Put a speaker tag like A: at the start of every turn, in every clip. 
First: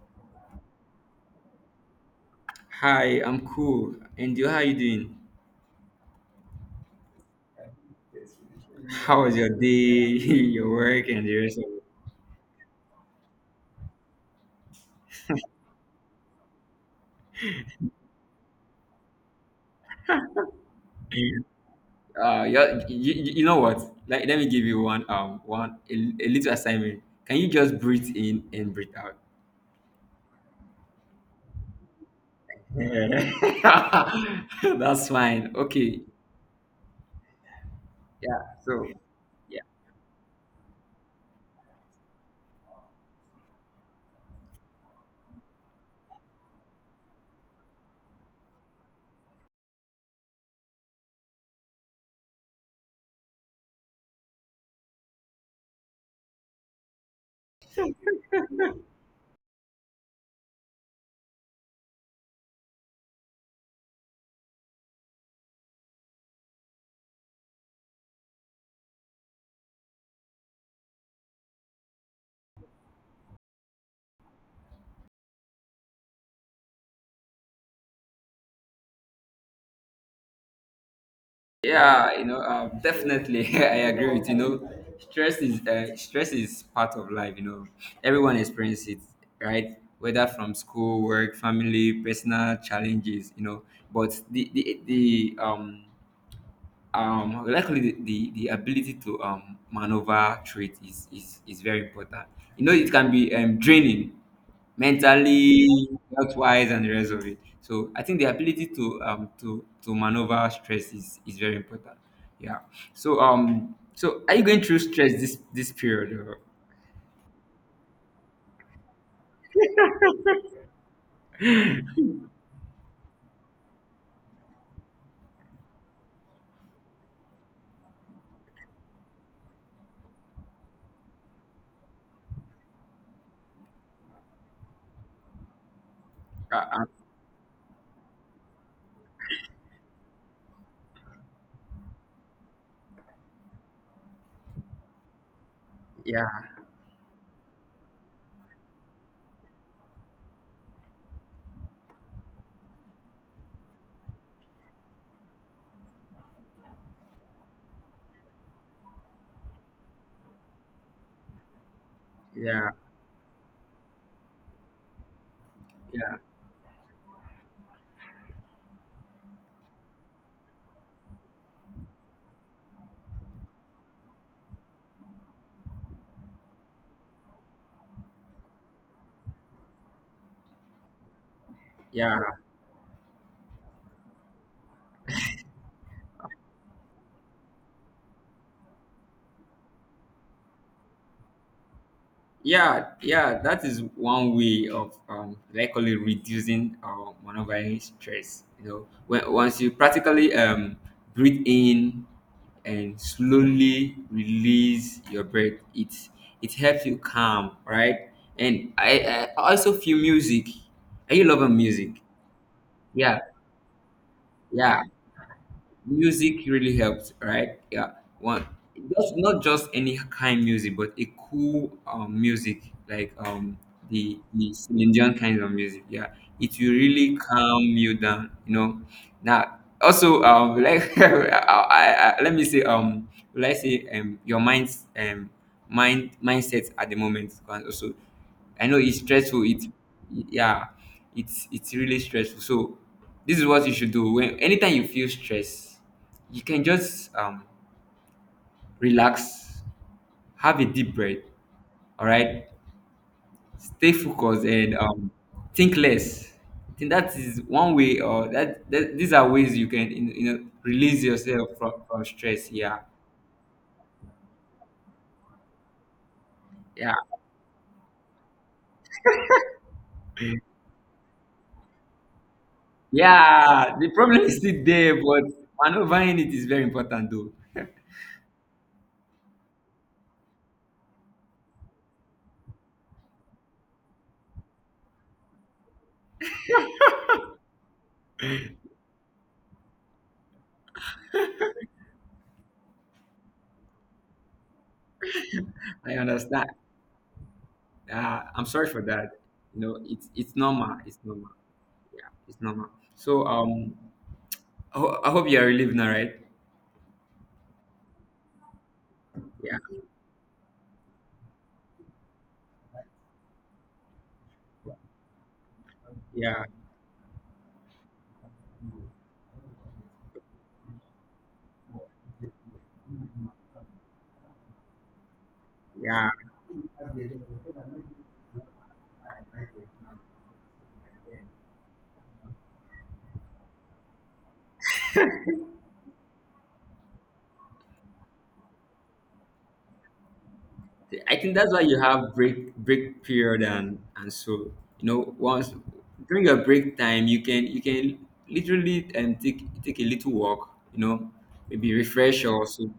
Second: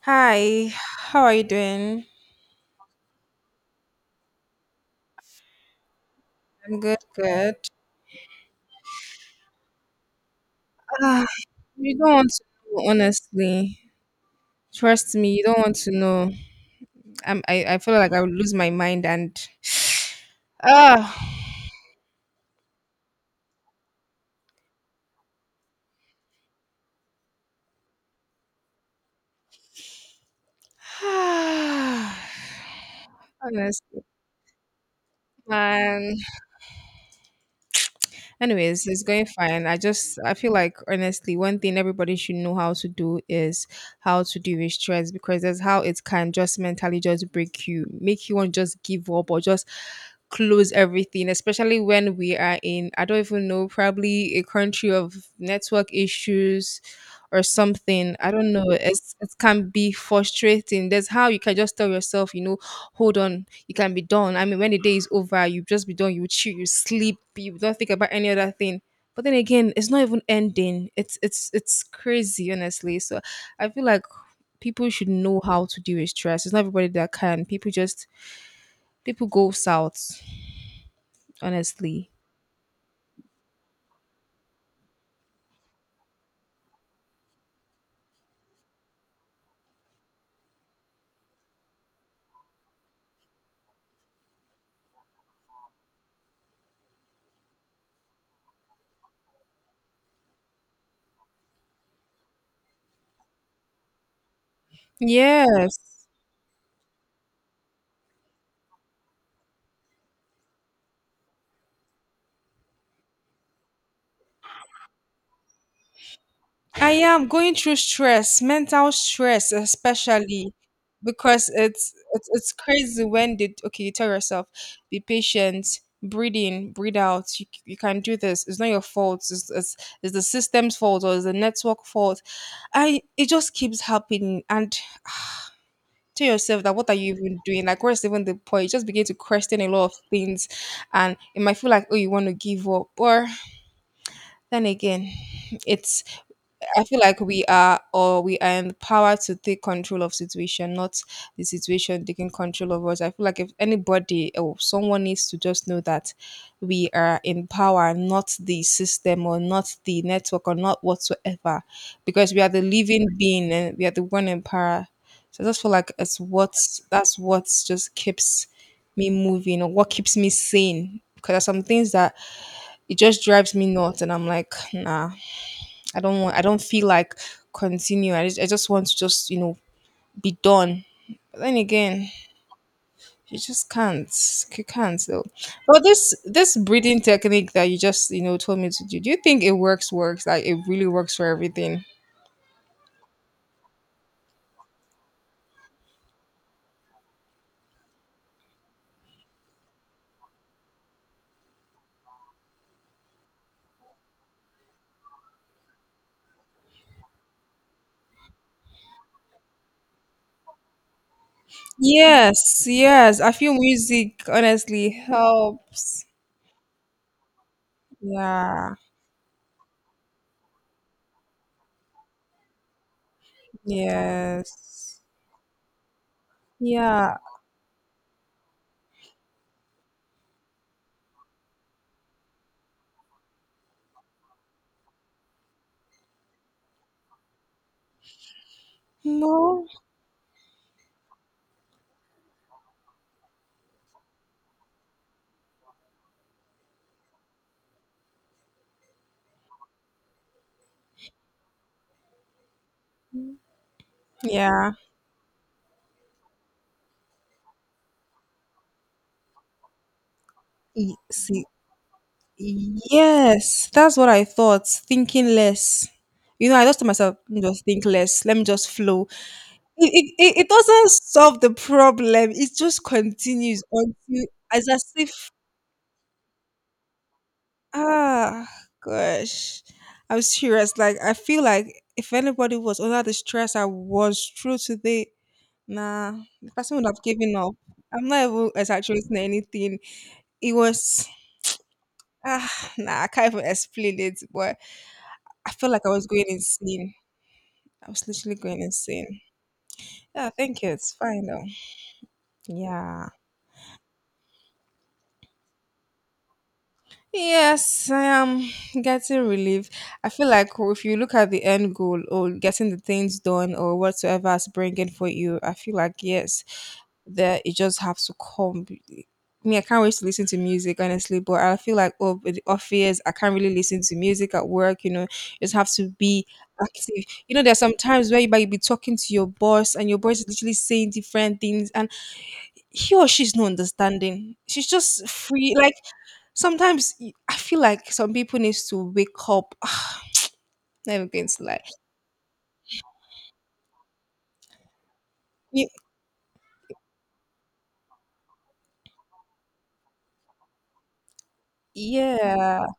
A: Hi, how are you doing?
B: Hi, I'm cool. And you, how you doing?
A: I'm good, good.
B: How was your day, your work, and
A: Ah,
B: the rest of
A: you don't want to know, honestly. Trust me, you don't want to know. I feel like I would lose my mind and ah,
B: it? Uh, you, you, you know what? Like, let me give you a little assignment. Can you just breathe in and breathe out?
A: honestly,
B: That's fine. Okay.
A: man.
B: Yeah. So.
A: Anyways, it's going fine. I feel like honestly, one thing everybody should know how to do is how to deal with stress, because that's how it can just mentally just break you, make you want to just give up or just close everything, especially when we are in, I don't even know, probably a country of network issues or something. I don't know. It can be frustrating. That's how you can just tell yourself, you know, hold on, you can be done. I mean, when the day is over, you just be done. You chill, you sleep, you don't think about any other thing. But then again, it's not even ending. It's crazy, honestly. So I feel like people should know how to deal with stress. It's not everybody that can. People go south, honestly.
B: Yeah, you know, definitely, I agree with you know, stress is part of life. You know, everyone experiences it, right? Whether from school, work, family, personal challenges, you know. But the likely the ability to maneuver trade is is very important. You know, it can be draining mentally,
A: Yes.
B: health wise, and the rest of it. So I think the ability to maneuver stress is very important. Yeah. So so are you going through stress this period or,
A: I am going through stress, mental stress especially, because it's crazy when they, okay, you tell yourself, be patient, breathe in, breathe out. You can do this. It's not your fault. It's the system's fault, or it's the network fault. I, it just keeps happening, and tell
B: uh,
A: yourself that
B: uh,
A: what are you even doing? Like where's even the point? You just begin to question a lot of things, and it might feel like, oh, you want to give up, or then again it's,
B: yeah,
A: I feel like we are, or we are in the power to take control of situation, not the situation taking control of us. I feel like if anybody or someone needs to just know that we are in power, not the system or not the network or not whatsoever, because we are the
B: yeah
A: living being and we are the one in power. So I just feel like
B: yeah
A: it's what, that's what just keeps me moving, or what keeps me sane. Because there's some things that it just drives me nuts, and I'm like, nah, I don't want. I don't feel like continue. I just want to just, you know, be done. But then again,
B: yeah.
A: you just can't. You can't though. But this breathing technique that you just, you know, told me to do. Do you think it works? Works like it really works for everything.
B: Yeah, yeah, that is one way of likely reducing our monogamous stress. You know, once you practically breathe in and slowly release your breath, it helps you calm, right? And I also feel music. Are you loving music?
A: Yes,
B: Yeah,
A: yes. I feel music
B: yeah,
A: honestly helps.
B: music really helps, right? Yeah. One,
A: Yeah.
B: just not just any kind music, but a cool music like the Celine
A: Yes.
B: Dion kind of music. Yeah, it will really
A: Yeah.
B: calm you down, you know. Now also like let me say let's say your mind's mind mindset at the moment. And also I know it's stressful.
A: No.
B: It's yeah, it's really stressful. So this is what you should do. When anytime you feel stress, you can just relax, have a deep breath. All right, stay focused
A: Yeah.
B: and think less. I think that is one way, or that these are ways you can you know,
A: E-
B: release
A: see,
B: yourself from stress. Yeah,
A: yes, that's what I thought. Thinking less. You know, I just told
B: yeah,
A: myself, "Let me just think less. Let me just flow." It doesn't solve the problem. It just continues
B: yeah. The problem
A: until,
B: is still
A: as
B: there,
A: if,
B: but maneuvering it is very important, though.
A: ah gosh. I'm serious. Like I feel like if anybody was under the stress I was through today, nah, the person would have given up. I'm not even exaggerating anything. It was, ah nah, I can't even explain it, but I felt like I
B: I
A: was going
B: understand.
A: insane. I was literally
B: I'm
A: going
B: sorry for that.
A: insane.
B: You know,
A: Yeah,
B: it's
A: thank you.
B: normal.
A: It's
B: It's
A: fine
B: normal.
A: though.
B: Yeah, it's normal.
A: Yeah.
B: So I hope you are relieved now, right?
A: Yes, I am getting
B: Yeah,
A: relief. I feel like if you look at the end goal or getting the things done or whatsoever is bringing for you, I feel like
B: yeah,
A: yes, that it just has to come. Me, I can't wait to listen to music honestly, but I feel like, oh, with the office, I can't really listen to music at work. You know, you just have to
B: yeah.
A: be active. You know, there's some times where you might be talking to your boss and your boss is literally saying different things, and he or she's not understanding. She's just free. Like sometimes y- I feel like some people needs to wake up. Never
B: I
A: going
B: think
A: to
B: that's why
A: lie.
B: you have break period and so you know once
A: You-
B: during your break time you can literally take a little walk. You know, maybe refresh or
A: yeah.
B: so.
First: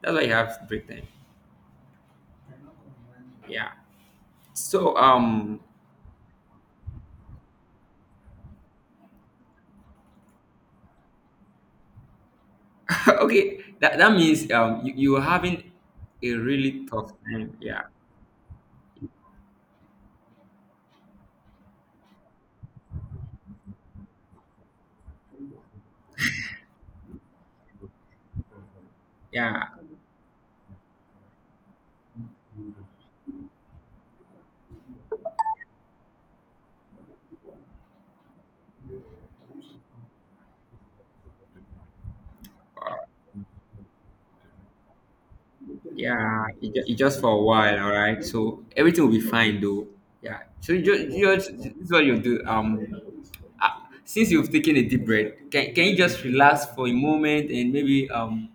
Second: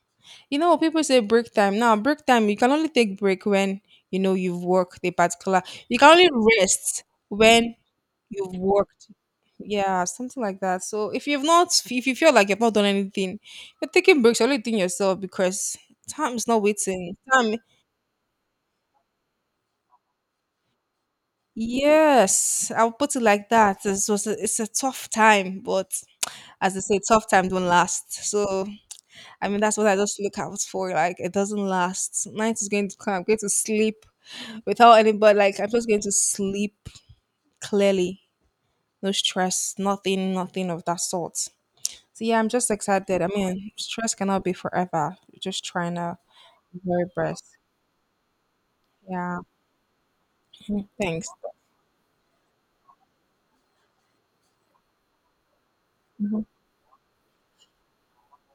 B: That's why you
A: You
B: have
A: know,
B: break
A: people
B: time.
A: say break time. Now break time, you can only take break
B: Yeah.
A: when you know you've
B: So
A: worked a particular, you can only rest when you've worked. Yeah, something like that. So if you've not, if you feel like you've not done anything,
B: okay,
A: you're
B: that, that
A: taking breaks, you're
B: means
A: only doing
B: you,
A: yourself,
B: you're having
A: because
B: a
A: time is not
B: really tough
A: waiting.
B: time.
A: Time,
B: Yeah,
A: yes, I'll put it like that. This was a, it's a tough time, but as they say, tough time don't last. So I mean,
B: yeah,
A: that's what I just look out for. Like it doesn't last. Night is going to come. I'm going to sleep without anybody. Like I'm just going to sleep clearly. No stress. Nothing. Nothing of that sort. So yeah, I'm just excited. I mean, stress cannot be forever. We're just trying to
B: yeah. It,
A: do
B: it
A: our
B: just for
A: very
B: a
A: best.
B: while, all right? So everything will be
A: Yeah.
B: fine though. Yeah. So
A: Mm-hmm. Thanks.
B: you just this is what you do. Since you've taken a deep breath, can you just
A: Mhm.
B: relax for a moment and maybe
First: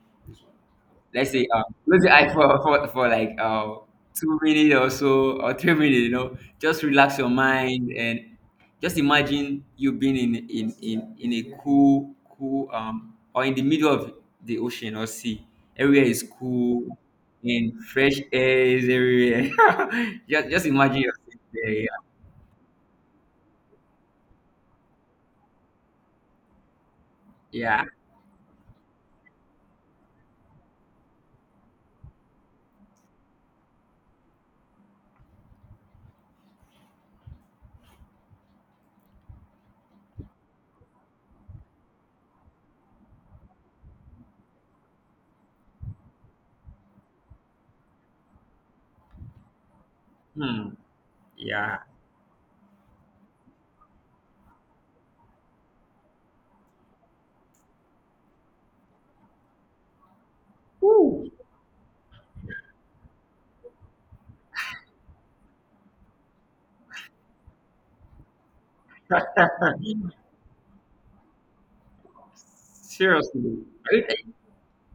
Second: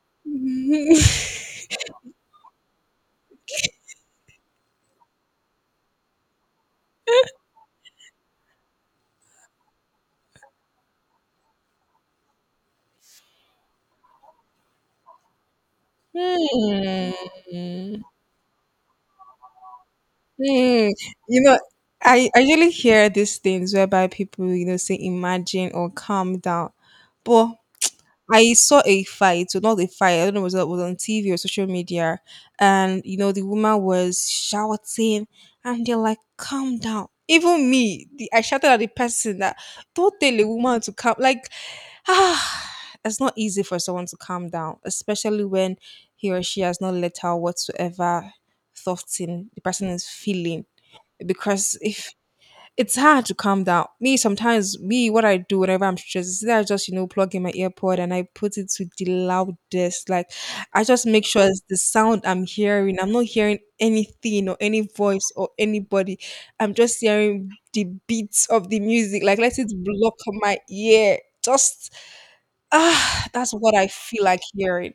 B: let's say close your eye for like 2 minutes or so or 3 minutes. You know, just relax your mind and just imagine you being in a cool cool or in the middle of the ocean or sea. Everywhere is cool and
A: Hmm.
B: fresh air is everywhere. Just
A: Hmm.
B: imagine yourself
A: You know,
B: there. Yeah,
A: I usually hear these things whereby people, you know, say imagine or calm down. But
B: yeah.
A: I saw a fight, so not a fight, I don't know, was it, was on TV or social media. And, you know, the woman was shouting and they're like, calm down. Even me, the, I shouted at the person that don't tell a woman to calm. Like, ah, it's not easy for someone to calm down, especially when he or she has not let out whatsoever thoughts in the person is feeling,
B: Hmm, yeah.
A: because if it's hard to calm down. Me sometimes, me what I do whenever I'm stressed is that I just, you know, plug in my earpod and I put it to the loudest. Like I just make
B: Woo.
A: sure it's the sound I'm hearing. I'm not hearing anything or any voice or anybody. I'm just hearing the beats of the music. Like let it block my ear. Just that's
B: Seriously,
A: what I
B: are you,
A: feel like hearing.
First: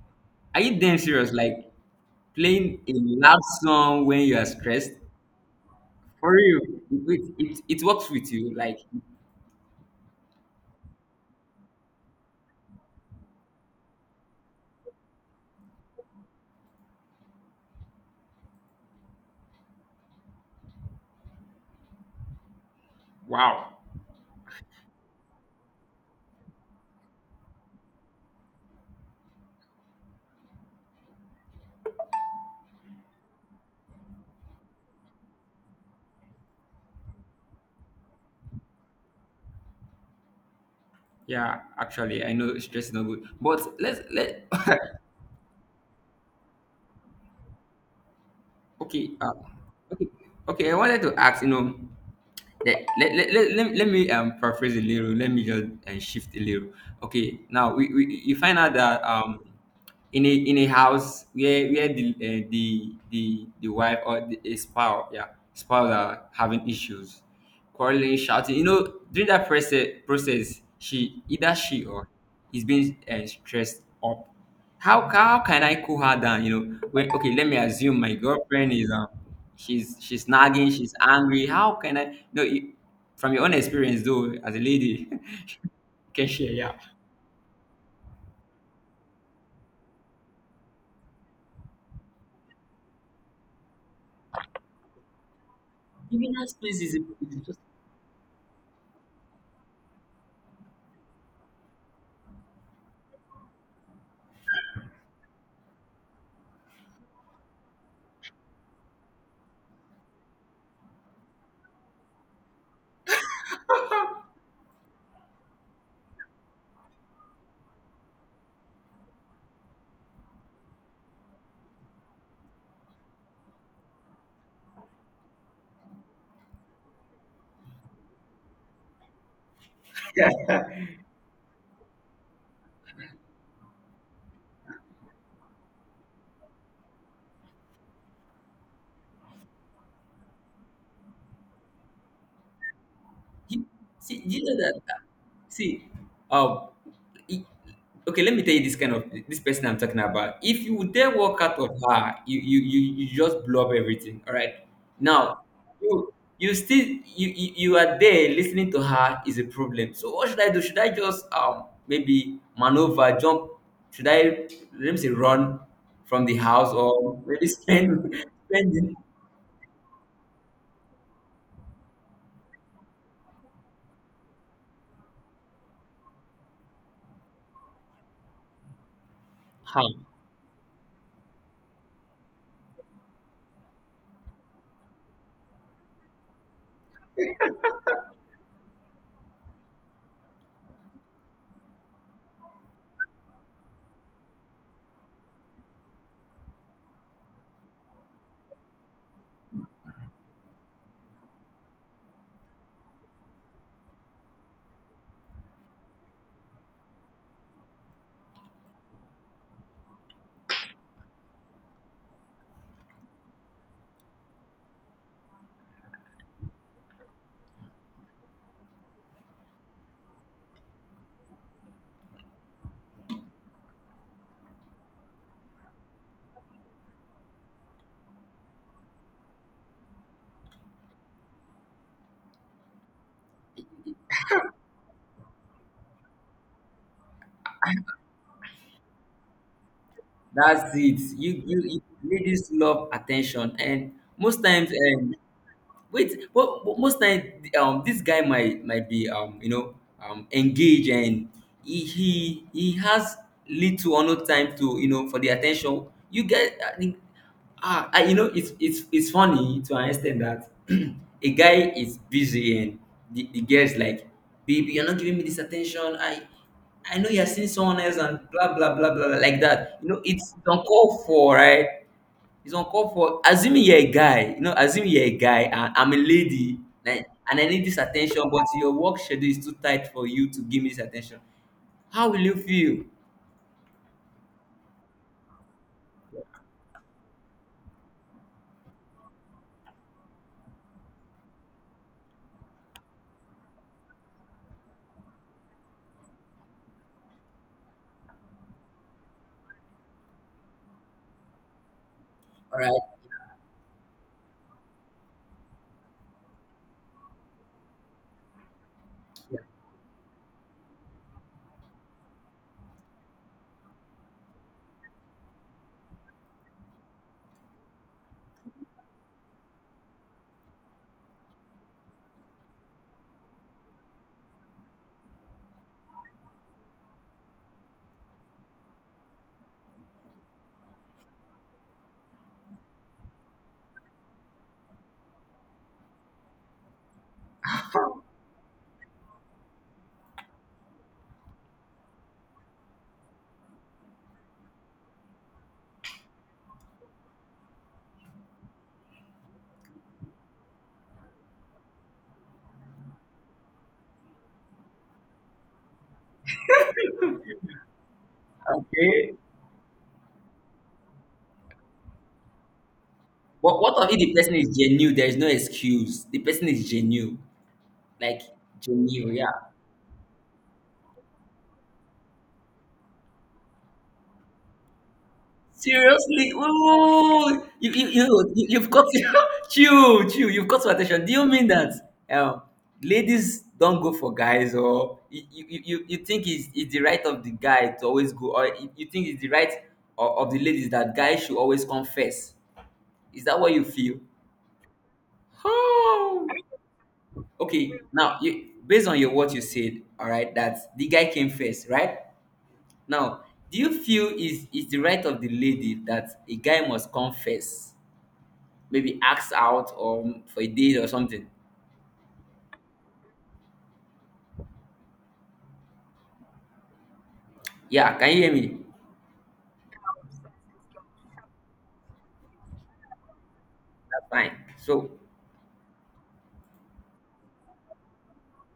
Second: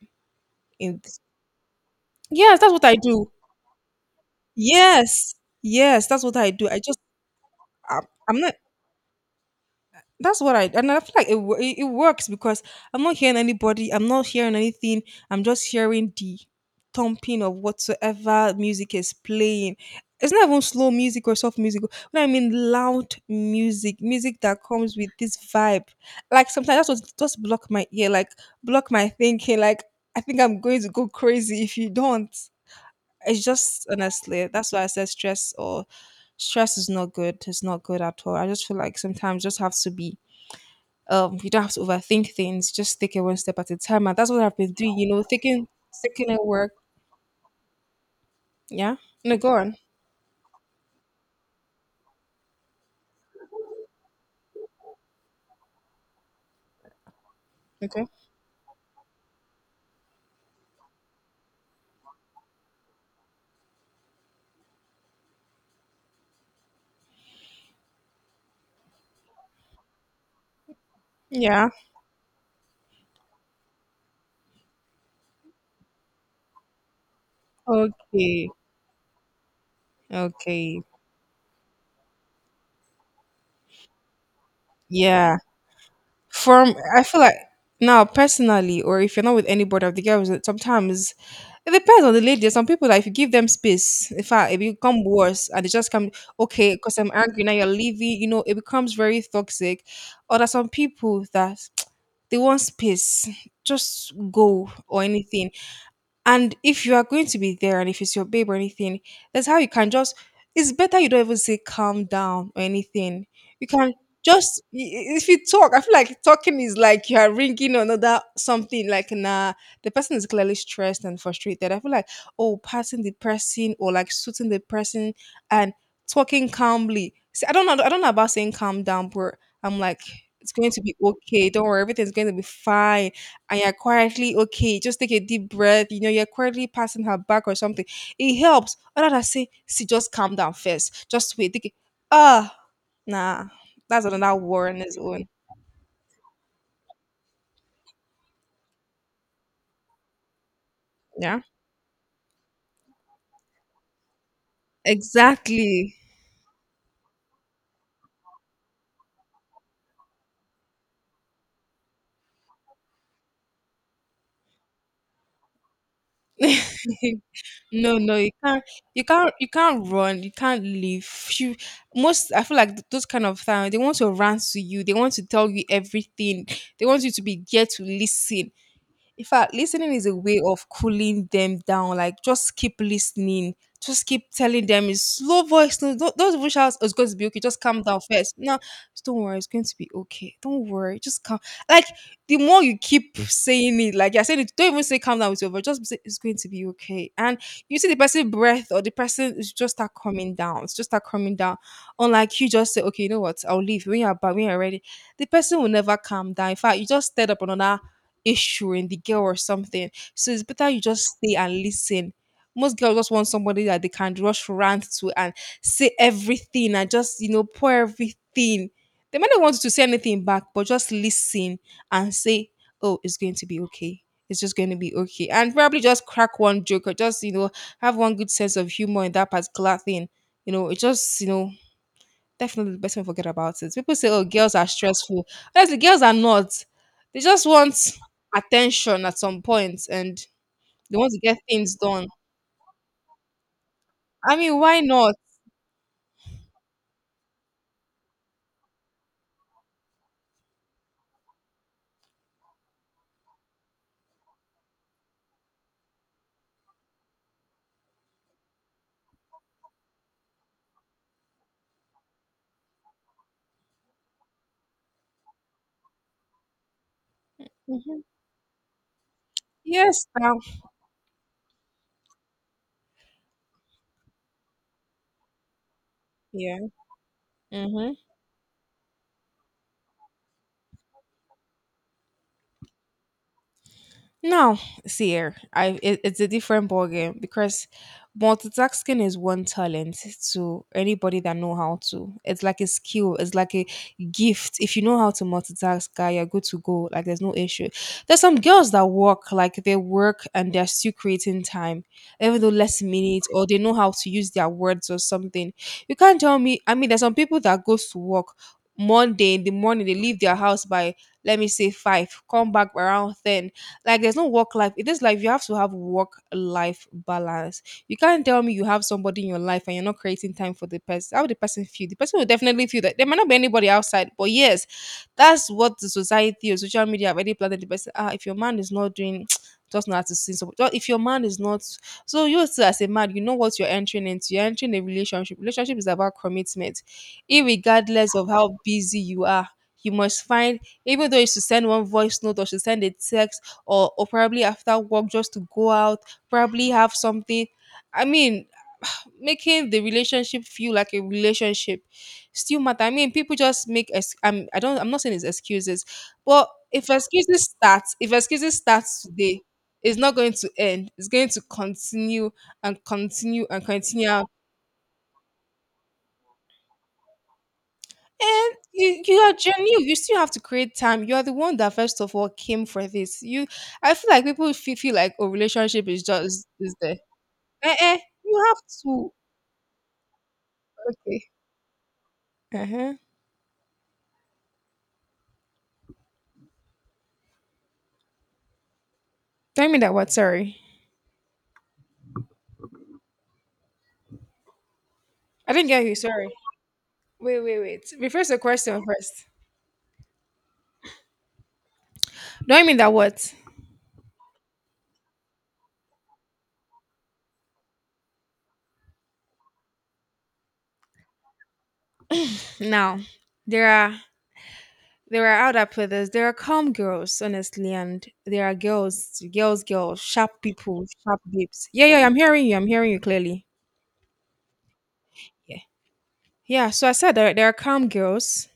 B: are you damn
A: In
B: serious, like
A: yes, that's
B: playing
A: what
B: a
A: I do.
B: loud song when you are stressed?
A: Yes, yes, that's
B: For
A: what I
B: real,
A: do. I just
B: it
A: I'm,
B: works with
A: I'm
B: you.
A: not,
B: Like,
A: that's what I, and I feel like it, wo- it works because I'm not hearing anybody, I'm not hearing anything, I'm just hearing the thumping of whatsoever music is playing. It's not even slow music or soft music. When I mean loud
B: wow.
A: music, music that comes with this vibe. Like sometimes that's what just block my ear, like block my thinking. Like I think I'm going to go crazy if you don't. It's just honestly, that's why I said stress, or stress is not good. It's not good at all. I just feel like sometimes just have to be, you
B: Yeah,
A: don't have to
B: actually, I
A: overthink
B: know
A: things.
B: stress is
A: Just
B: not
A: take it
B: good,
A: one step at a
B: but let's
A: time, and that's what
B: let.
A: I've been doing. You know, taking, taking it work. Yeah.
B: Okay,
A: No, go on.
B: okay, okay. I wanted to ask. You know, let me paraphrase a little, let me just shift a little. Okay, now we
A: Okay.
B: you find out that in a house where the wife or the a spouse, yeah, spouse are having issues, quarreling, shouting, you know. During that process she either
A: Yeah.
B: she or is being stressed up, how can I cool her down? You know, when okay, let me assume my
A: Okay.
B: girlfriend is she's nagging,
A: Okay.
B: she's angry. How can I? No, you, from your own experience though, as a lady,
A: Yeah.
B: you can share. Yeah,
A: From, I feel like now personally, or if you're not with anybody of the girls, that sometimes it depends on the lady. There's some people that if you give them space, in fact, it become worse, and they just come,
B: giving her
A: okay
B: space
A: because I'm angry now.
B: is
A: You're leaving. You know, it becomes very toxic. Or there's some people that they want space, just go or anything, and if you are going to be there and if it's your babe or anything, that's how you can just, it's better you don't even say calm down or anything. You can just I- if you talk, I feel like talking is like you are ringing another something, like nah, the person is clearly stressed and frustrated. I feel like, oh, passing the person or like suiting the person, and talking calmly. See, I don't know about saying calm down, but I'm like it's going to be okay. Don't worry, everything's going to be fine, and you're quietly okay, just take a deep breath, you know, you're quietly passing her back or something. It helps. Other than say, see, just calm down first. Just wait. Take it. Ah, nah.
B: you,
A: That's
B: see,
A: another
B: you know
A: war on
B: that.
A: its own.
B: See, um, it- okay. Let me tell you this kind of this person I'm talking about. If you dare walk
A: Yeah.
B: out of her, you just blow up everything. All right. Now,
A: Exactly.
B: you you are there listening to her is a problem. So what should I do? Should I just maybe maneuver, jump? Should I let me say run from the house or maybe
A: no,
B: spend
A: no, you can't,
B: spend the-
A: you can't run, you can't leave. You most, I feel like th- those kind of things, they want to rant to you, they want to tell you everything, they want you to be there to listen. In fact,
B: how?
A: listening is a way of cooling them down. Like just keep listening. Just keep telling them in slow voice. No, don't even shout, "Oh, it's going to be okay. Just calm down first." No, just don't worry. It's going to be okay. Don't worry. Just calm. Like the more you keep saying it, like you're saying it, don't even say calm down with your voice. Just say it's going to be okay. And you see the person breath, or the person is just start coming down. It's just start coming down. Unlike you just say, okay, you know what? I'll leave when you're back, when you're ready. The person will never calm down. In fact, you just stirred up another issue in the girl or something. So it's better you just stay and listen. Most girls just want somebody that they can rush rant to and say everything and just, pour everything. They might not want you to say anything back, but just listen and say, oh, it's going to be okay. It's just going to be okay. And probably just crack one joke or just, have one good sense of humor in that particular thing. You know, it just, you know, Definitely the best way to forget about it. People say, oh, girls are stressful. Honestly, girls are not. They just want attention at some point, and
B: That's
A: they
B: it.
A: want to get
B: You,
A: things
B: you
A: done.
B: ladies love attention, and
A: I
B: most
A: mean,
B: times,
A: why not?
B: wait well but most time this guy might be you know engaged and he has little or no time to you know for the attention you get. I think ah, I, you know it's funny to understand that a guy is busy and the girl is like, baby you're not giving me this attention. I know you're seeing someone else
A: Mhm.
B: and blah blah blah blah, blah like that, you know.
A: Yes,
B: It's
A: now.
B: uncalled for, right? It's uncalled for. Assuming you're a guy, you know, assuming you're a guy and I'm a lady,
A: Yeah.
B: like, and I need this
A: Hmm.
B: attention, but your work schedule is too tight for you to give me this attention. How will you feel?
A: Now, see here, it's a different ballgame because multitasking is one talent to anybody that know how to. It's like a skill, it's like a gift. If you know how to multitask, guy, you're good to go. Like there's no issue. There's some girls that work, like they work and they're still creating time, even though
B: All right,
A: less minutes, or they know how to use their words or something. You can't tell me. I mean, there's some people that goes to work Monday in the morning, they leave their house by, let me say, five, come back around ten. Like there's no work life. In this life, you have to have work life balance. You can't tell me you have somebody in your life and you're not creating time for the person. How would the person feel? The person will definitely feel that there might not be anybody outside. But yes, that's what the society or social media have already planted the person. Ah, if your man is not doing just not to see somebody. If your man is not, so you still as a man, you know what you're entering into. You're entering a relationship. Relationship is about commitment. Irregardless of how busy you are, you must find, even though you should send one voice note or should send a text or probably after work just to go out, probably have something. I mean, making the relationship feel like a relationship still matter. I mean, people just make ex-, I'm I don't I'm not saying it's excuses, but if excuses start, if excuses starts
B: okay.
A: today, it's not going to end. It's going to continue and continue
B: But
A: and
B: what of if the
A: continue.
B: person is genuine? There is no excuse. The person is genuine, like
A: And you,
B: genuine,
A: you are
B: yeah.
A: genuine. You still have to create time. You are the one that first of all came for this. You, I feel like people feel like a relationship is
B: Seriously,
A: just is the
B: oh,
A: Eh-eh, you have
B: you've got to
A: to.
B: chill. You've got to attention. Do you
A: Okay.
B: mean that um,
A: Uh-huh.
B: ladies don't go for guys, or you think it's the right of the guy to always go, or you think it's the right
A: Don't mean that what?
B: of the
A: Sorry.
B: ladies that guys should always confess? Is that what you feel?
A: I didn't get you.
B: Oh,
A: Sorry. Wait, wait,
B: okay.
A: wait.
B: Now,
A: Rephrase the
B: you,
A: question
B: based on your
A: first.
B: what you said, all right, that the guy came first, right?
A: Don't mean that
B: Now,
A: what?
B: do you feel is the right of the lady that a guy must confess? Maybe ask out or for a date or something.
A: Now, there are there are other players. There are calm girls, honestly,
B: Yeah,
A: and
B: can you hear
A: there are
B: me?
A: girls, sharp people, sharp babes. Yeah, yeah, yeah, I'm hearing you. I'm hearing you clearly.
B: That's fine. So,
A: Yeah, yeah. So I said there are calm girls,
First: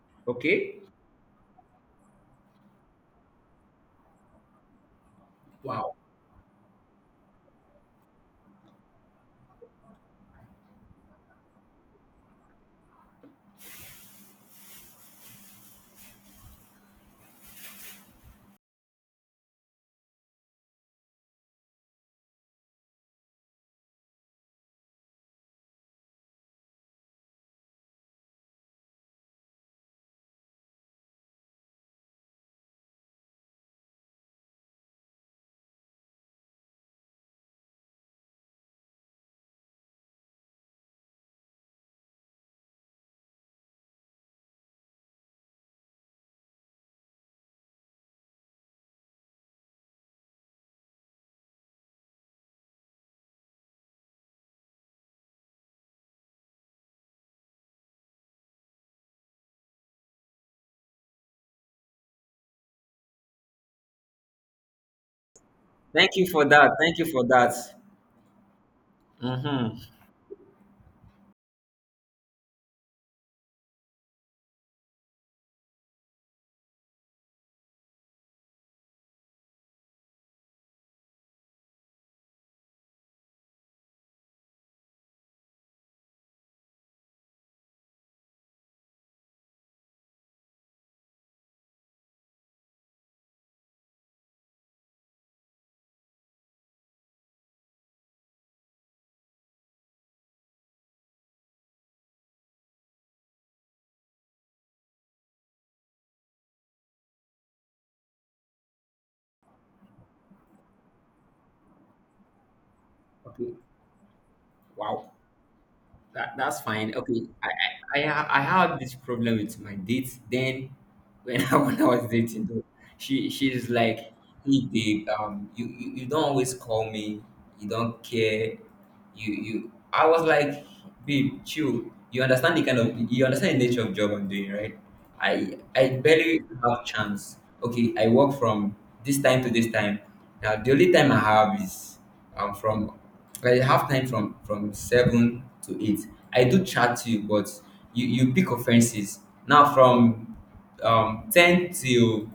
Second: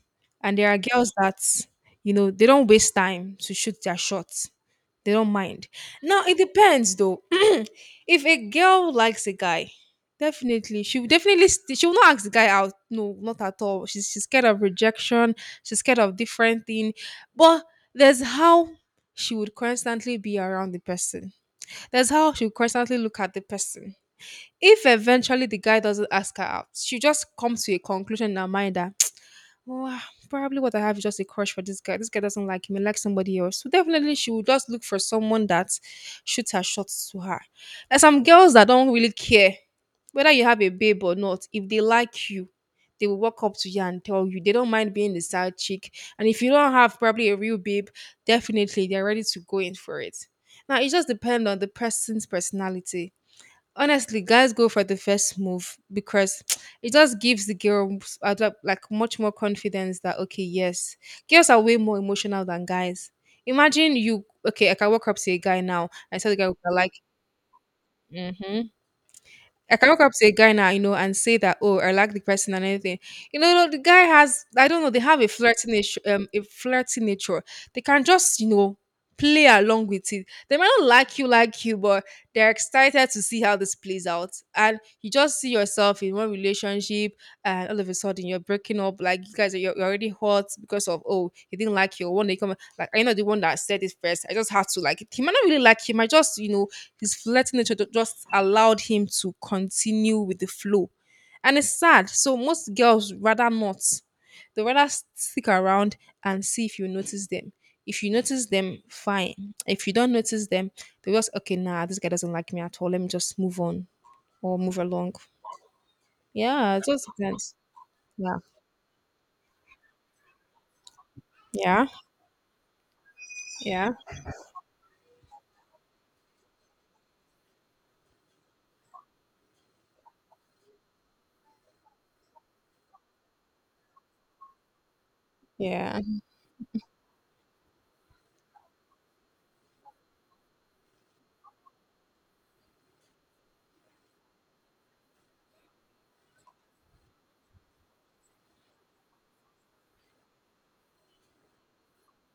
A: and there are
B: okay.
A: girls that, you know, they don't waste time to shoot their shots. They don't mind.
B: Wow.
A: Now it depends though. If a girl likes a guy, definitely she will not ask the guy out. No, not at all. She's scared of rejection. She's scared of different thing. But there's how she would constantly be around the person. That's how she would constantly look at the person. If eventually the guy doesn't ask her out, she just comes to a conclusion in her mind that, well, probably what I have is just a crush for this guy. This guy doesn't like me, like somebody else. So definitely she will just look for someone that shoots her shots to her. There's some girls that don't really care whether you have a babe or not. If they like you, they will walk up to you and tell you. They don't mind being the side chick. And if you don't have probably a real babe, definitely they're ready to go in for it. Now it just depends on the person's personality. Honestly, guys go for the first move because it just gives the girls like much more confidence that, okay, yes, girls are way more emotional than guys. Imagine you, okay, I can walk up to a guy now
B: Thank
A: and
B: you
A: tell the
B: for
A: guy I
B: that. Thank
A: like.
B: you for that.
A: Hmm. I
B: Mm-hmm.
A: can walk up to a guy now, you know, and say that, oh, I like the person and anything. You know, no, the guy has, I don't know, they have a flirty nature, a flirty nature. They can just, you know, play along with it. They might not like you, but they're excited to see how this plays out. And you just see yourself in one relationship, and all of a sudden you're breaking up. Like you guys, are you're already hot because of oh, he didn't like you. One day come, like I know the one that said it first. I just have to like. It. He might not really like you. He might just, you know, his flirting nature just allowed him to continue with the flow. And it's sad. So most girls rather not. They rather stick around and see if you notice them. If you notice them, fine. If you don't notice them, they just okay, nah, this guy doesn't like me at all. Let me just
B: Okay.
A: move on or move
B: Wow.
A: along.
B: That's
A: Yeah, it
B: fine.
A: just
B: Okay,
A: depends. Yeah.
B: I had this problem with my date. Then when when I
A: Yeah.
B: was dating, though, she's
A: Yeah.
B: like, "Hey babe, you don't always call me. You don't care. You you." I was like, "Babe, chill. You understand the kind of you understand the nature of job I'm doing, right? I
A: Yeah.
B: barely have chance. Okay, I work from this time to this time. Now the only time I have is from I have time from seven to eight. I do chat to you but you pick offenses now from ten till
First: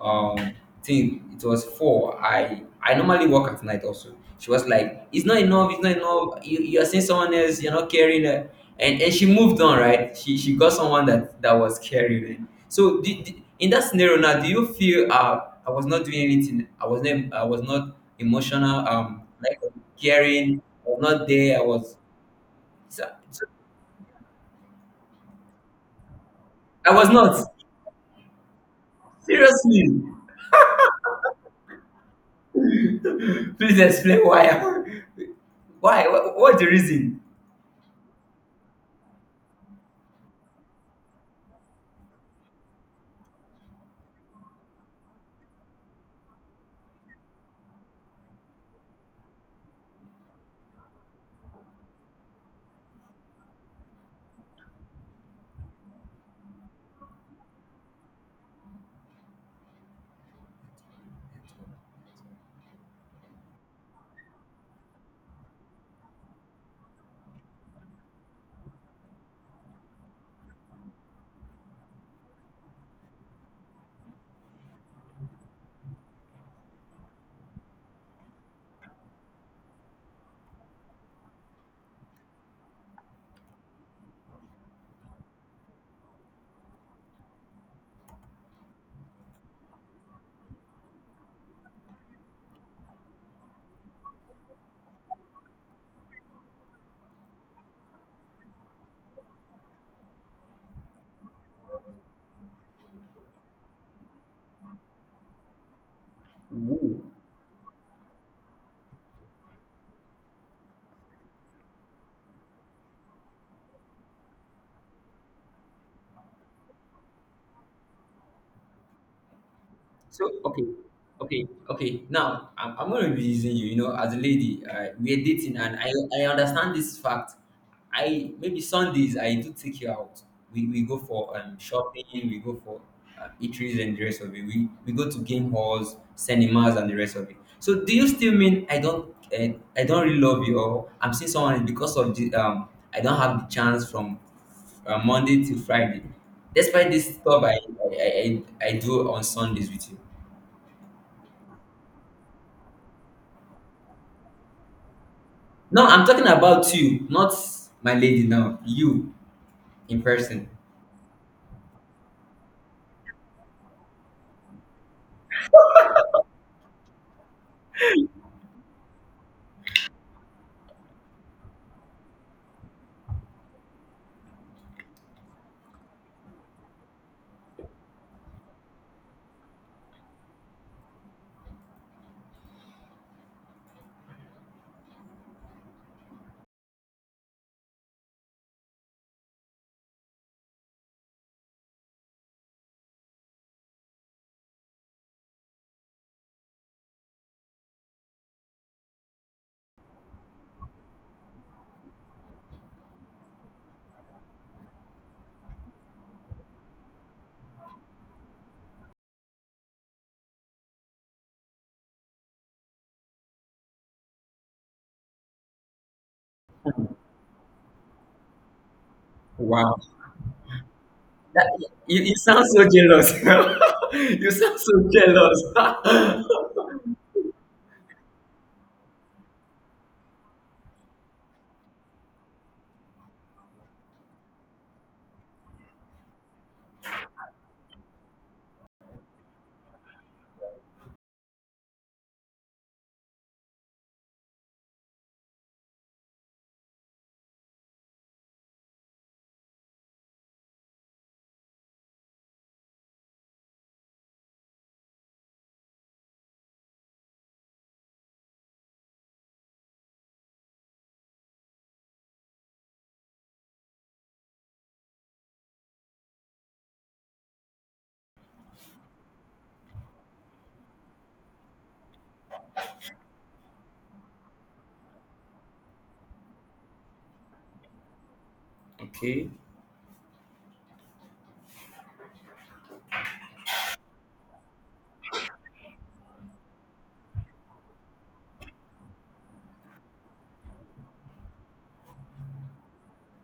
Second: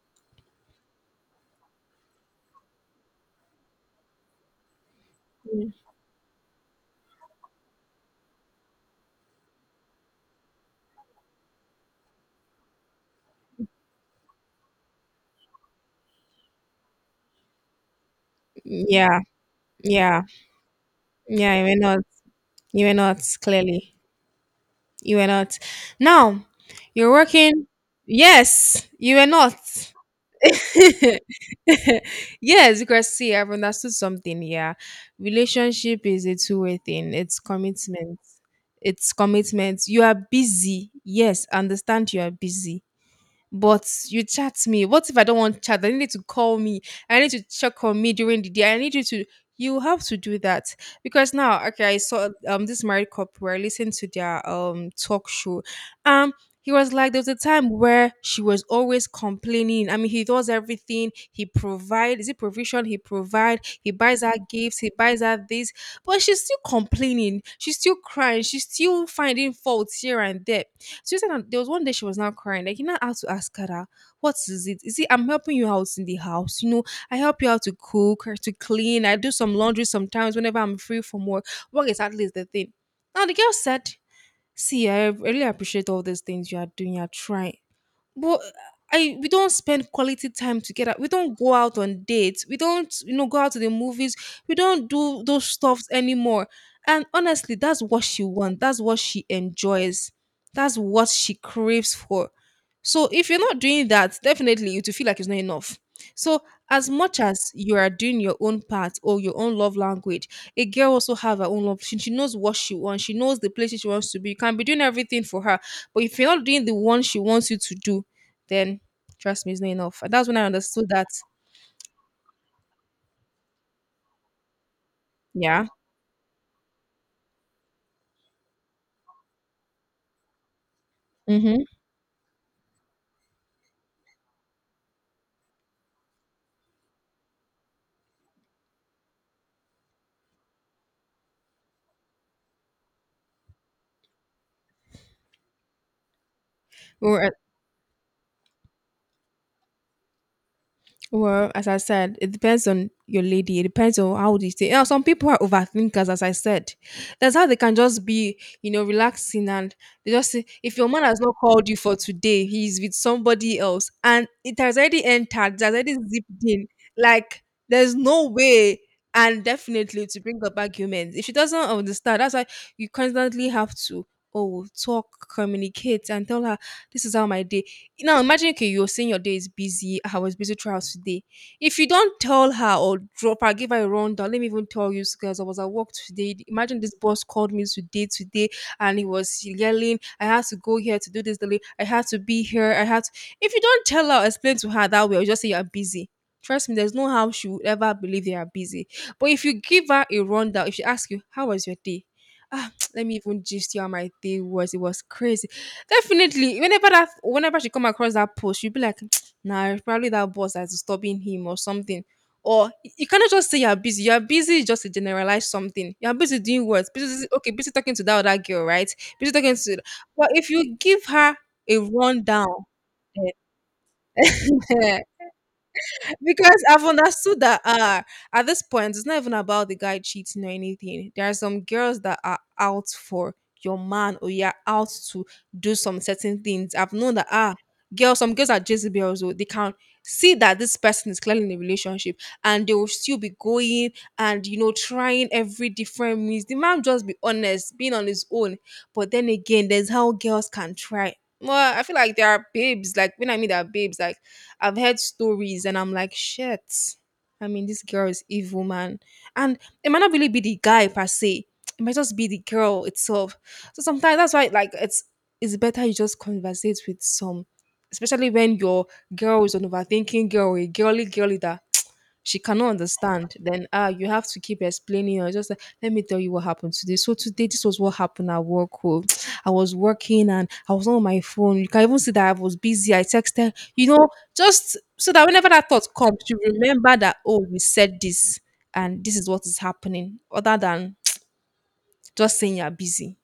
B: um thing it was four. I normally work at night also." She was like, "It's not enough, it's not enough. You're seeing someone else, you're not caring, eh." And she moved on, right? She got someone that that was caring, eh. So, do, do- in that scenario now, do you feel I was not doing anything, I was not, I was not emotional,
A: Yeah.
B: like,
A: Yeah.
B: caring, I was not
A: Yeah.
B: there.
A: You were not. You were not clearly. You were not. Now
B: I was
A: you're
B: not,
A: working. Yes, you were not.
B: seriously.
A: Yes, because see, I've
B: Please
A: understood
B: explain
A: something
B: why. I-
A: here. Relationship
B: why?
A: is a
B: What, what's the
A: two-way thing.
B: reason?
A: It's commitment. It's commitment. You are busy. Yes, understand you are busy, but you chat me. What if I don't want chat? I need to call me. I need to check on me during the day. I need you to. You have to do that because now, okay, I saw this married couple were listening to their talk show. Um, he was like, there was a time where she was always complaining. I mean, he does everything. He provide. Is it provision? He provide. He buys her gifts. He buys her this, but she's still complaining. She's still crying. She's still finding faults here and there. She said that there was one day she was now crying. Like, you know, how to ask her, that, what is it? Is it I'm helping you out in the house? You know, I help you out to cook or to clean. I do some laundry sometimes whenever I'm free from work. What exactly is the thing? Now the girl said, see, I really appreciate all these things you are doing, you are trying, but I we don't spend quality time together. We don't go out on dates. We don't, you know, go out to the movies. We don't do those stuffs anymore. And honestly, that's what she wants. That's what she enjoys. That's what she craves for. So if you're not doing that, definitely you to feel like it's not enough. So as much as you are doing your own part or your own love language, a girl also have her own love. She knows what she wants. She knows the places she wants to be. You can be doing everything for her, but if you're not doing the one she wants you to do, then trust me, it's not enough. And that's
B: So
A: when I
B: okay,
A: understood that.
B: okay, okay. Now I'm gonna be using you. You know, as a lady, we are dating,
A: Yeah.
B: and I understand this fact. I maybe Sundays I do take you out. We go for
A: Mm-hmm.
B: shopping. We go for eateries and the rest of it. We go to game halls, cinemas, and the rest of it. So do you still mean I don't really love you, or I'm seeing someone because of the I don't have the chance from Monday to Friday. Despite
A: We
B: this
A: were,
B: stuff I do on Sundays with you.
A: well, as I said, it depends on your lady. It depends on how they stay. You know, some people are
B: No, I'm
A: overthinkers, as
B: talking
A: I
B: about
A: said.
B: you, not
A: That's how they can
B: my
A: just
B: lady
A: be,
B: now.
A: you know,
B: You
A: relaxing and
B: in
A: they just say,
B: person.
A: if your man has not called you for today, he's with somebody else. And it has already entered, it has already zipped in. Like, there's no way. And definitely to bring up arguments. If she doesn't understand, that's why you constantly have to, oh, talk, communicate, and tell her, this is how my day. Now imagine okay, you're saying your day is busy. I was busy throughout today. If you don't tell her or drop her, give her a rundown. Let me even tell you guys, I was at work today. Imagine this boss called me today, today, and he was yelling, I had to go here to do this, delay. I had to be here. I had to, if you don't tell her explain to her that way, or just say you're busy. Trust me, there's no how she would ever believe you are busy. But if you give her a rundown, if she asks you, how was your day? Ah, let me even gist you how my day was. It was crazy. Definitely. Whenever that whenever she come across that post, she'll be like, nah, it's probably that boss that's disturbing him or something. Or you cannot just say you're busy. You're busy is just to generalize something. You're busy doing what? Busy okay, busy talking to that other girl, right? Busy talking to
B: Wow.
A: but if you give her
B: That,
A: a
B: you, you sound
A: rundown.
B: so jealous. You sound so jealous.
A: Because I've understood that at this point it's not even about the guy cheating or anything. There are some girls that are out for your man or you're out to do some certain things. I've known that girls, some girls are Jezebels, so they can see that this person is clearly in a relationship and they will still be going and trying every different means. The man just be honest, being on his own. But then again, there's how girls can try. Well, I feel like there are babes, like when I mean there are babes, like I've heard stories and I'm like, shit. I mean, this girl is evil, man. And it might not really be the guy per se. It might just be the girl itself. So sometimes that's why like it's better you just conversate with some, especially when your girl is an overthinking girl, a girly girl leader she cannot understand. Then you have to keep explaining or just like, let me tell you what happened today. So today this was what happened at work. Oh.
B: Okay.
A: I was working and I was on my phone. You can even see that I was busy. I texted, just so that whenever that thought comes, you remember that oh, we said this and this is what is happening, other than just saying you're busy.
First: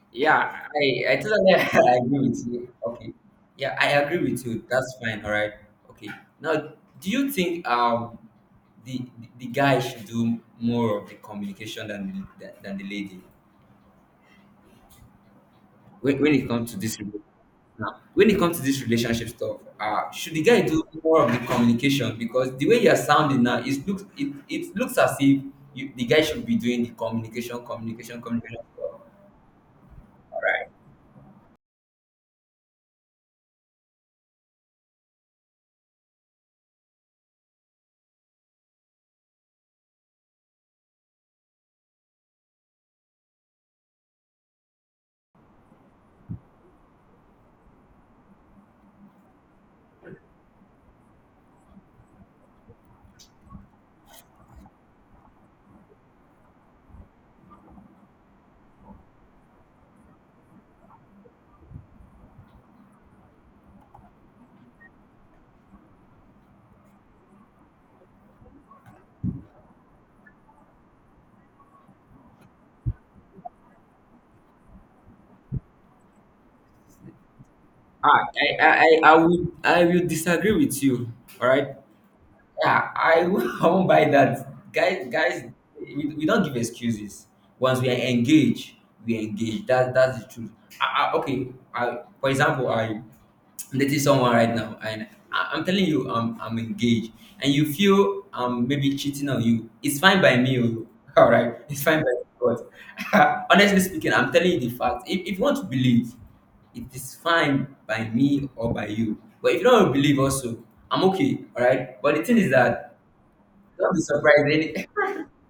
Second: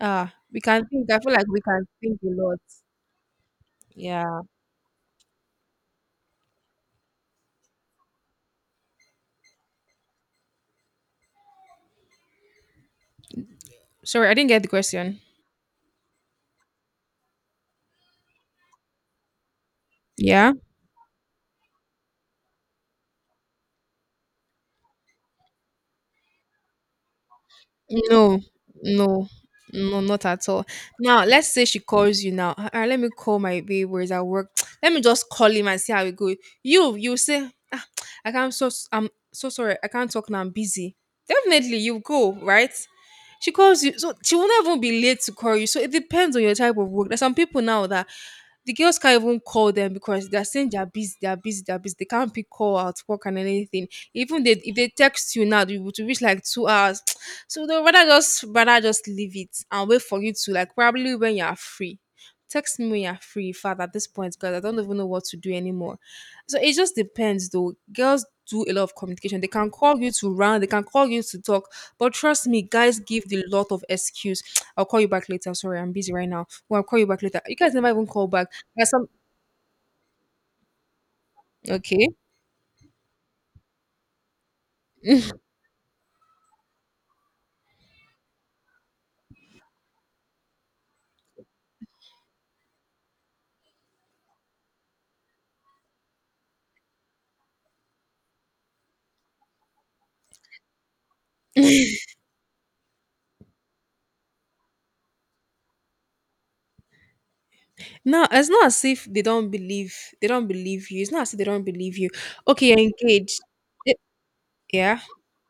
A: Ah, we
B: Yeah,
A: can think.
B: I
A: I feel like
B: totally
A: we can think
B: agree
A: a
B: with
A: lot.
B: you. Okay. Yeah, I agree
A: Yeah.
B: with you. That's fine. All right. Okay. Now, do you think the the guy should do more of the communication than the lady
A: Sorry, I didn't get the question.
B: when it comes to this relationship? Now, when it comes to this relationship stuff, should the
A: Yeah.
B: guy do more of the communication? Because the way you are sounding now, it looks it looks as if you, the guy should be doing the communication, communication,
A: No,
B: communication.
A: no, no, not at all. Now, let's say she calls you now. "Ah, ah, let me call my babe where is at work. Let me just call him and see how it goes." You say, ah, I can't. So I'm so sorry. I can't talk now. I'm busy. Definitely, you go right. She calls you, so she will not even be late to call you. So it depends on your type of work. There's some people now that the girls can't even call them because they're saying they're busy, they're busy, they're busy. They can't pick call out work and anything. Even they, if they text you now, you will to reach like 2 hours. So they would rather just leave it and wait for you to like probably when you are free. Text me when you're free, Father, at this point, because I don't even know what to do anymore. So it just depends though. Girls do a lot of communication. They can call you to run, they can call you to talk. But trust me, guys give the lot of excuse. I'll call you back later. Sorry, I'm busy right now. Well, I'll call you back later. You guys never even
B: Ah,
A: call back. There's some.
B: I would I will disagree with you. All right.
A: Okay.
B: Yeah, I won't buy that. Guys, guys, we don't give excuses. Once we are engaged, we engage. That that's the truth. Okay. I, for example, I dating someone right now, and I'm telling you, I'm engaged, and you feel I'm maybe cheating on you. It's fine by me. Oh. All right. It's fine by me. But honestly speaking, I'm telling you the fact. If you want to believe it is fine by
A: No,
B: me
A: it's not
B: or
A: as
B: by
A: if
B: you.
A: they don't
B: But if you don't
A: believe
B: believe
A: they don't
B: also,
A: believe you.
B: I'm
A: It's not as if
B: okay,
A: they
B: all
A: don't believe
B: right?
A: you.
B: But the thing is
A: Okay, you're
B: that
A: engaged. Eh,
B: don't be surprised. Any,
A: yeah.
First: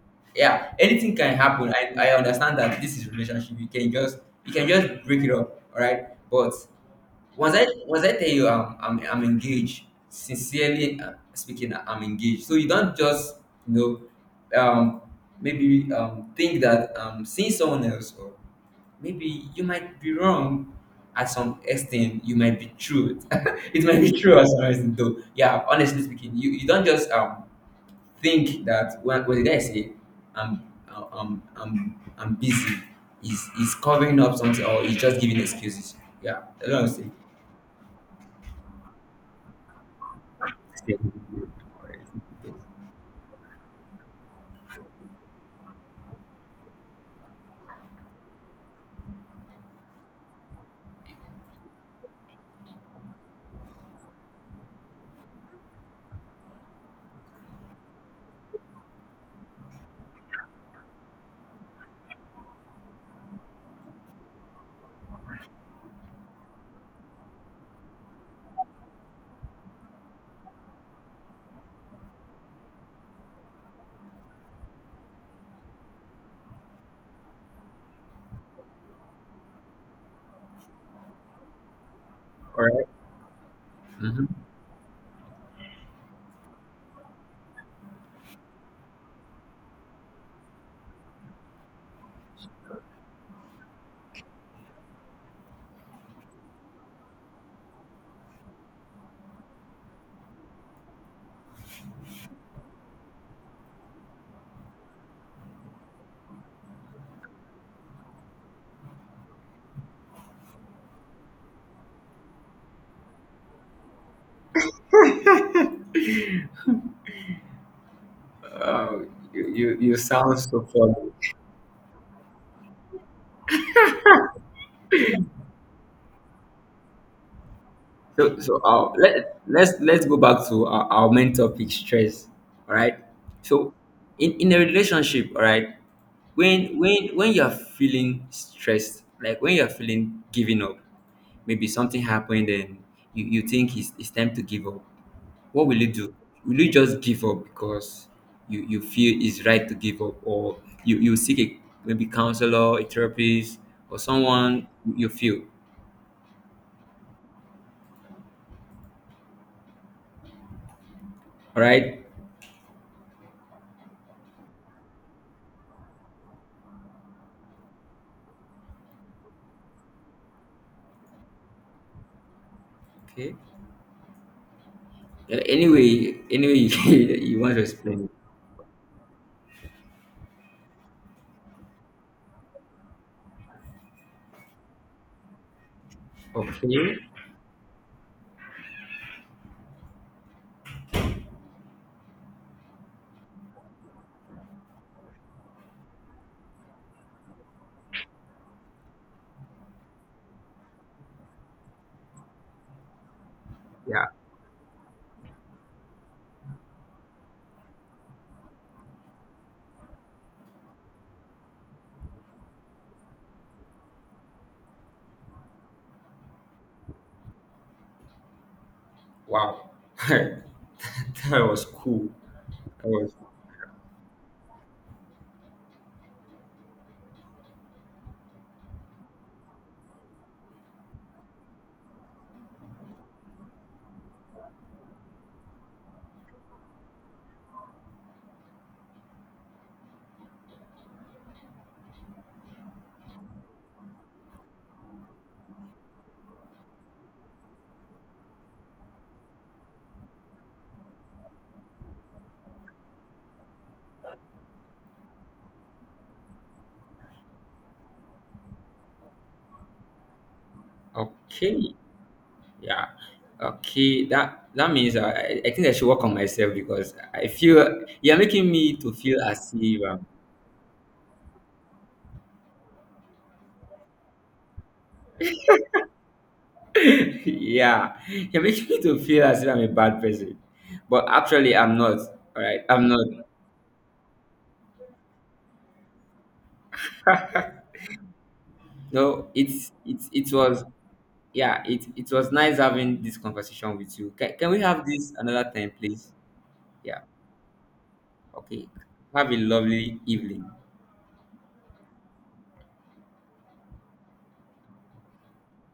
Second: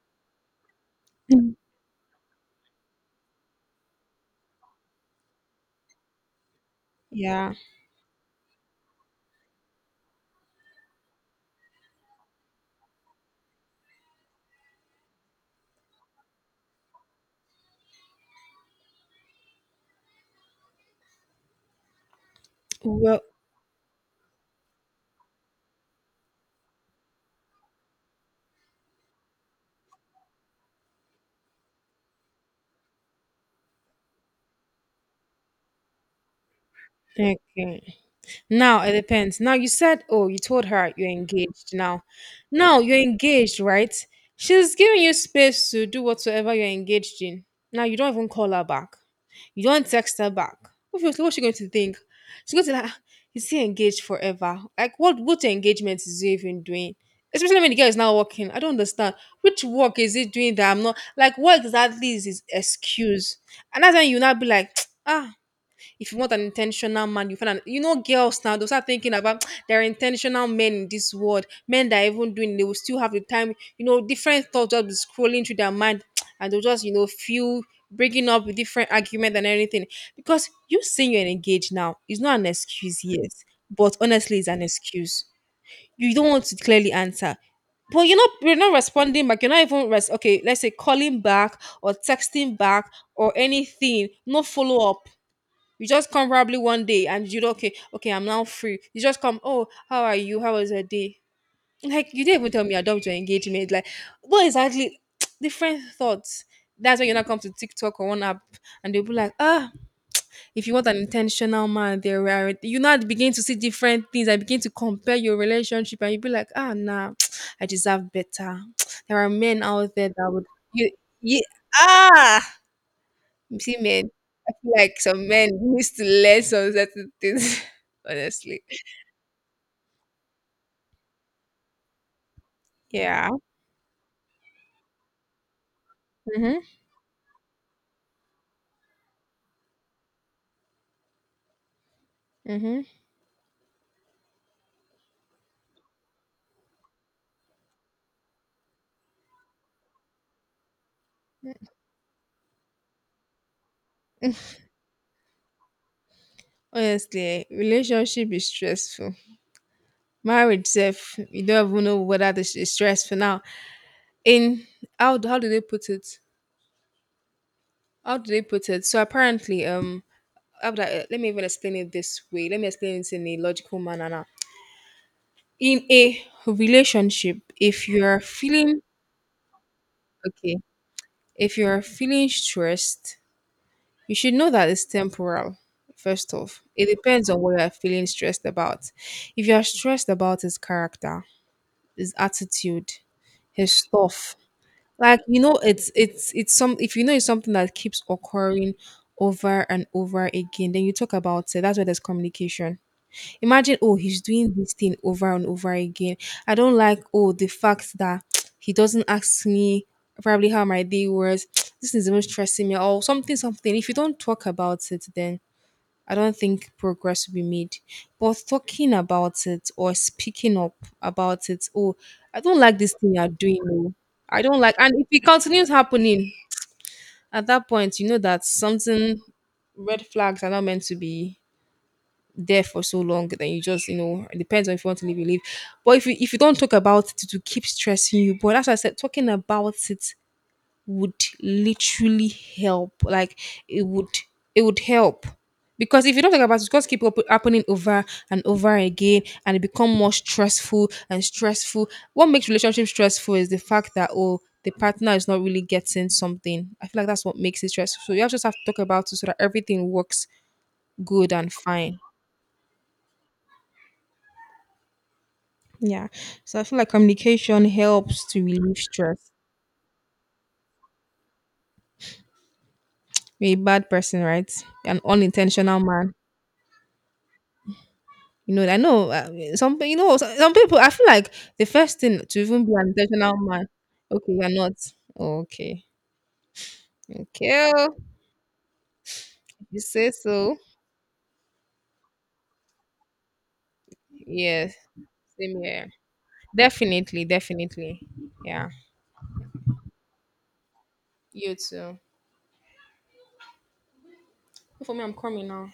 B: yeah, anything can happen. I understand that this is relationship. You can just break it up, all right? But
A: Yeah.
B: once I tell you I'm engaged, sincerely speaking, I'm engaged. So you don't just you know maybe think that seeing someone else or maybe you might be wrong at some extent. You might be true.
A: Well,
B: It might be true at some extent though. Yeah, honestly speaking, you don't just think that when the guy say I'm I'm busy, he's covering up something or he's just giving excuses. Yeah, that's what I'm saying.
A: okay. Now it depends. Now you said, oh, you told her you're engaged now. Now you're engaged, right? She's giving you space to do whatsoever you're engaged in. Now you don't even call her back. You don't text her back. Obviously, what's she going to think? She's going to be like, "Ah, is he engaged forever? Like, what engagement is he even doing? Especially when the girl is not working. I don't understand. Which work is he doing that I'm not like what exactly is his excuse?" And that's when you now be like, ah, if you want an intentional man, you find an girls now those are thinking about there are intentional men in this world, men that are even doing they will still have the time, different thoughts just be scrolling through their mind and they'll just, feel breaking up with different argument and everything. Because you saying you're engaged now is not an
B: All right.
A: excuse, yes. But
B: Hmm.
A: honestly, it's an excuse. You don't want to clearly answer but you're not responding back. You're not even okay. Let's say calling back or texting back or anything. No follow up. You just come probably one day and you do okay, okay, I'm now free. You just come, oh, how are you? How was your day? Like you didn't even tell me I dumped your engagement. Like what exactly different thoughts? That's when you now come to TikTok or one app and they'll be like, ah, if you want an intentional man, there are you now begin to see different things. I begin to compare your relationship and you'll be like, ah nah, I deserve better.
B: Uh,
A: There are
B: you,
A: men
B: you
A: out
B: you
A: there that
B: sound
A: would
B: so
A: you,
B: funny.
A: you ah see men, I feel like some men used to learn some certain things,
B: So so
A: honestly.
B: let let's go back to our main topic, stress. All right.
A: Yeah.
B: So in a relationship, all right,
A: Mhm.
B: when you're feeling stressed, like when you're feeling giving up, maybe something happened and
A: Mhm.
B: you think it's time to give up. What will you do? Will you just give up because you feel it's right to give up, or you seek a maybe counselor, a therapist, or someone you feel,
A: Honestly, relationship is stressful. Marriage self, you
B: all
A: don't even
B: right?
A: know whether this is stressful now. In how do they put it? How do they put it? So apparently, let me even explain it this way. Let me explain it in
B: Okay.
A: a logical manner now.
B: Yeah,
A: In
B: anyway,
A: a
B: anyway, you,
A: relationship,
B: you want to
A: if you
B: explain
A: are feeling okay, if you are feeling stressed, you should know that it's temporal, first
B: it.
A: off. It
B: Okay.
A: depends on what you're feeling stressed about. If you're stressed about his character, his attitude, his stuff, like it's some if you know it's something that keeps occurring over and over again, then you talk about it. That's where there's communication. Imagine, oh,
B: Yeah.
A: he's doing this thing over and over again. I don't like, oh, the fact that he doesn't ask me probably how my day was. This is even stressing me or something, something. If you don't talk about it, then I don't think progress will be made. But talking about
B: Wow.
A: it or
B: That
A: speaking up about
B: was
A: it, oh,
B: cool.
A: I don't like
B: That
A: this
B: was
A: thing you're doing. Oh. I don't like, and if it continues happening, at that point, you know that something red flags are not meant to be there for so long. Then you just, it depends on if you want to leave, you leave. But if you don't talk about it, it will keep stressing you. But as I said, talking about it would literally help. Like it would it would help. Because if you don't talk about it, it's just keep happening over and over again and it become more stressful and stressful. What makes relationship stressful is the fact that oh the partner is not really getting something. I feel like that's what makes it stressful. So just have to talk about it so that everything works good and
B: okay.
A: fine.
B: Yeah. Okay. That that means I think I should work
A: Yeah.
B: on myself
A: So I feel like
B: because I
A: communication
B: feel you're
A: helps to
B: making me
A: relieve
B: to feel
A: stress.
B: as if I'm
A: You're a bad person, right? An unintentional man.
B: yeah, you're making
A: I
B: me to
A: know,
B: feel as if I'm a
A: some peo you
B: bad
A: know,
B: person,
A: some people I
B: but
A: feel like
B: actually
A: the
B: I'm not.
A: first thing to
B: All right,
A: even be
B: I'm
A: an
B: not.
A: intentional man okay, you're not. Okay. Okay oh,
B: So
A: you
B: it's
A: say
B: it
A: so.
B: was yeah it was nice having this conversation with you. Can we
A: Yes,
B: have this another
A: same
B: time,
A: here.
B: please? Yeah.
A: Definitely, definitely.
B: Okay.
A: Yeah.
B: Have a lovely evening.
A: You too. For me, I'm coming now.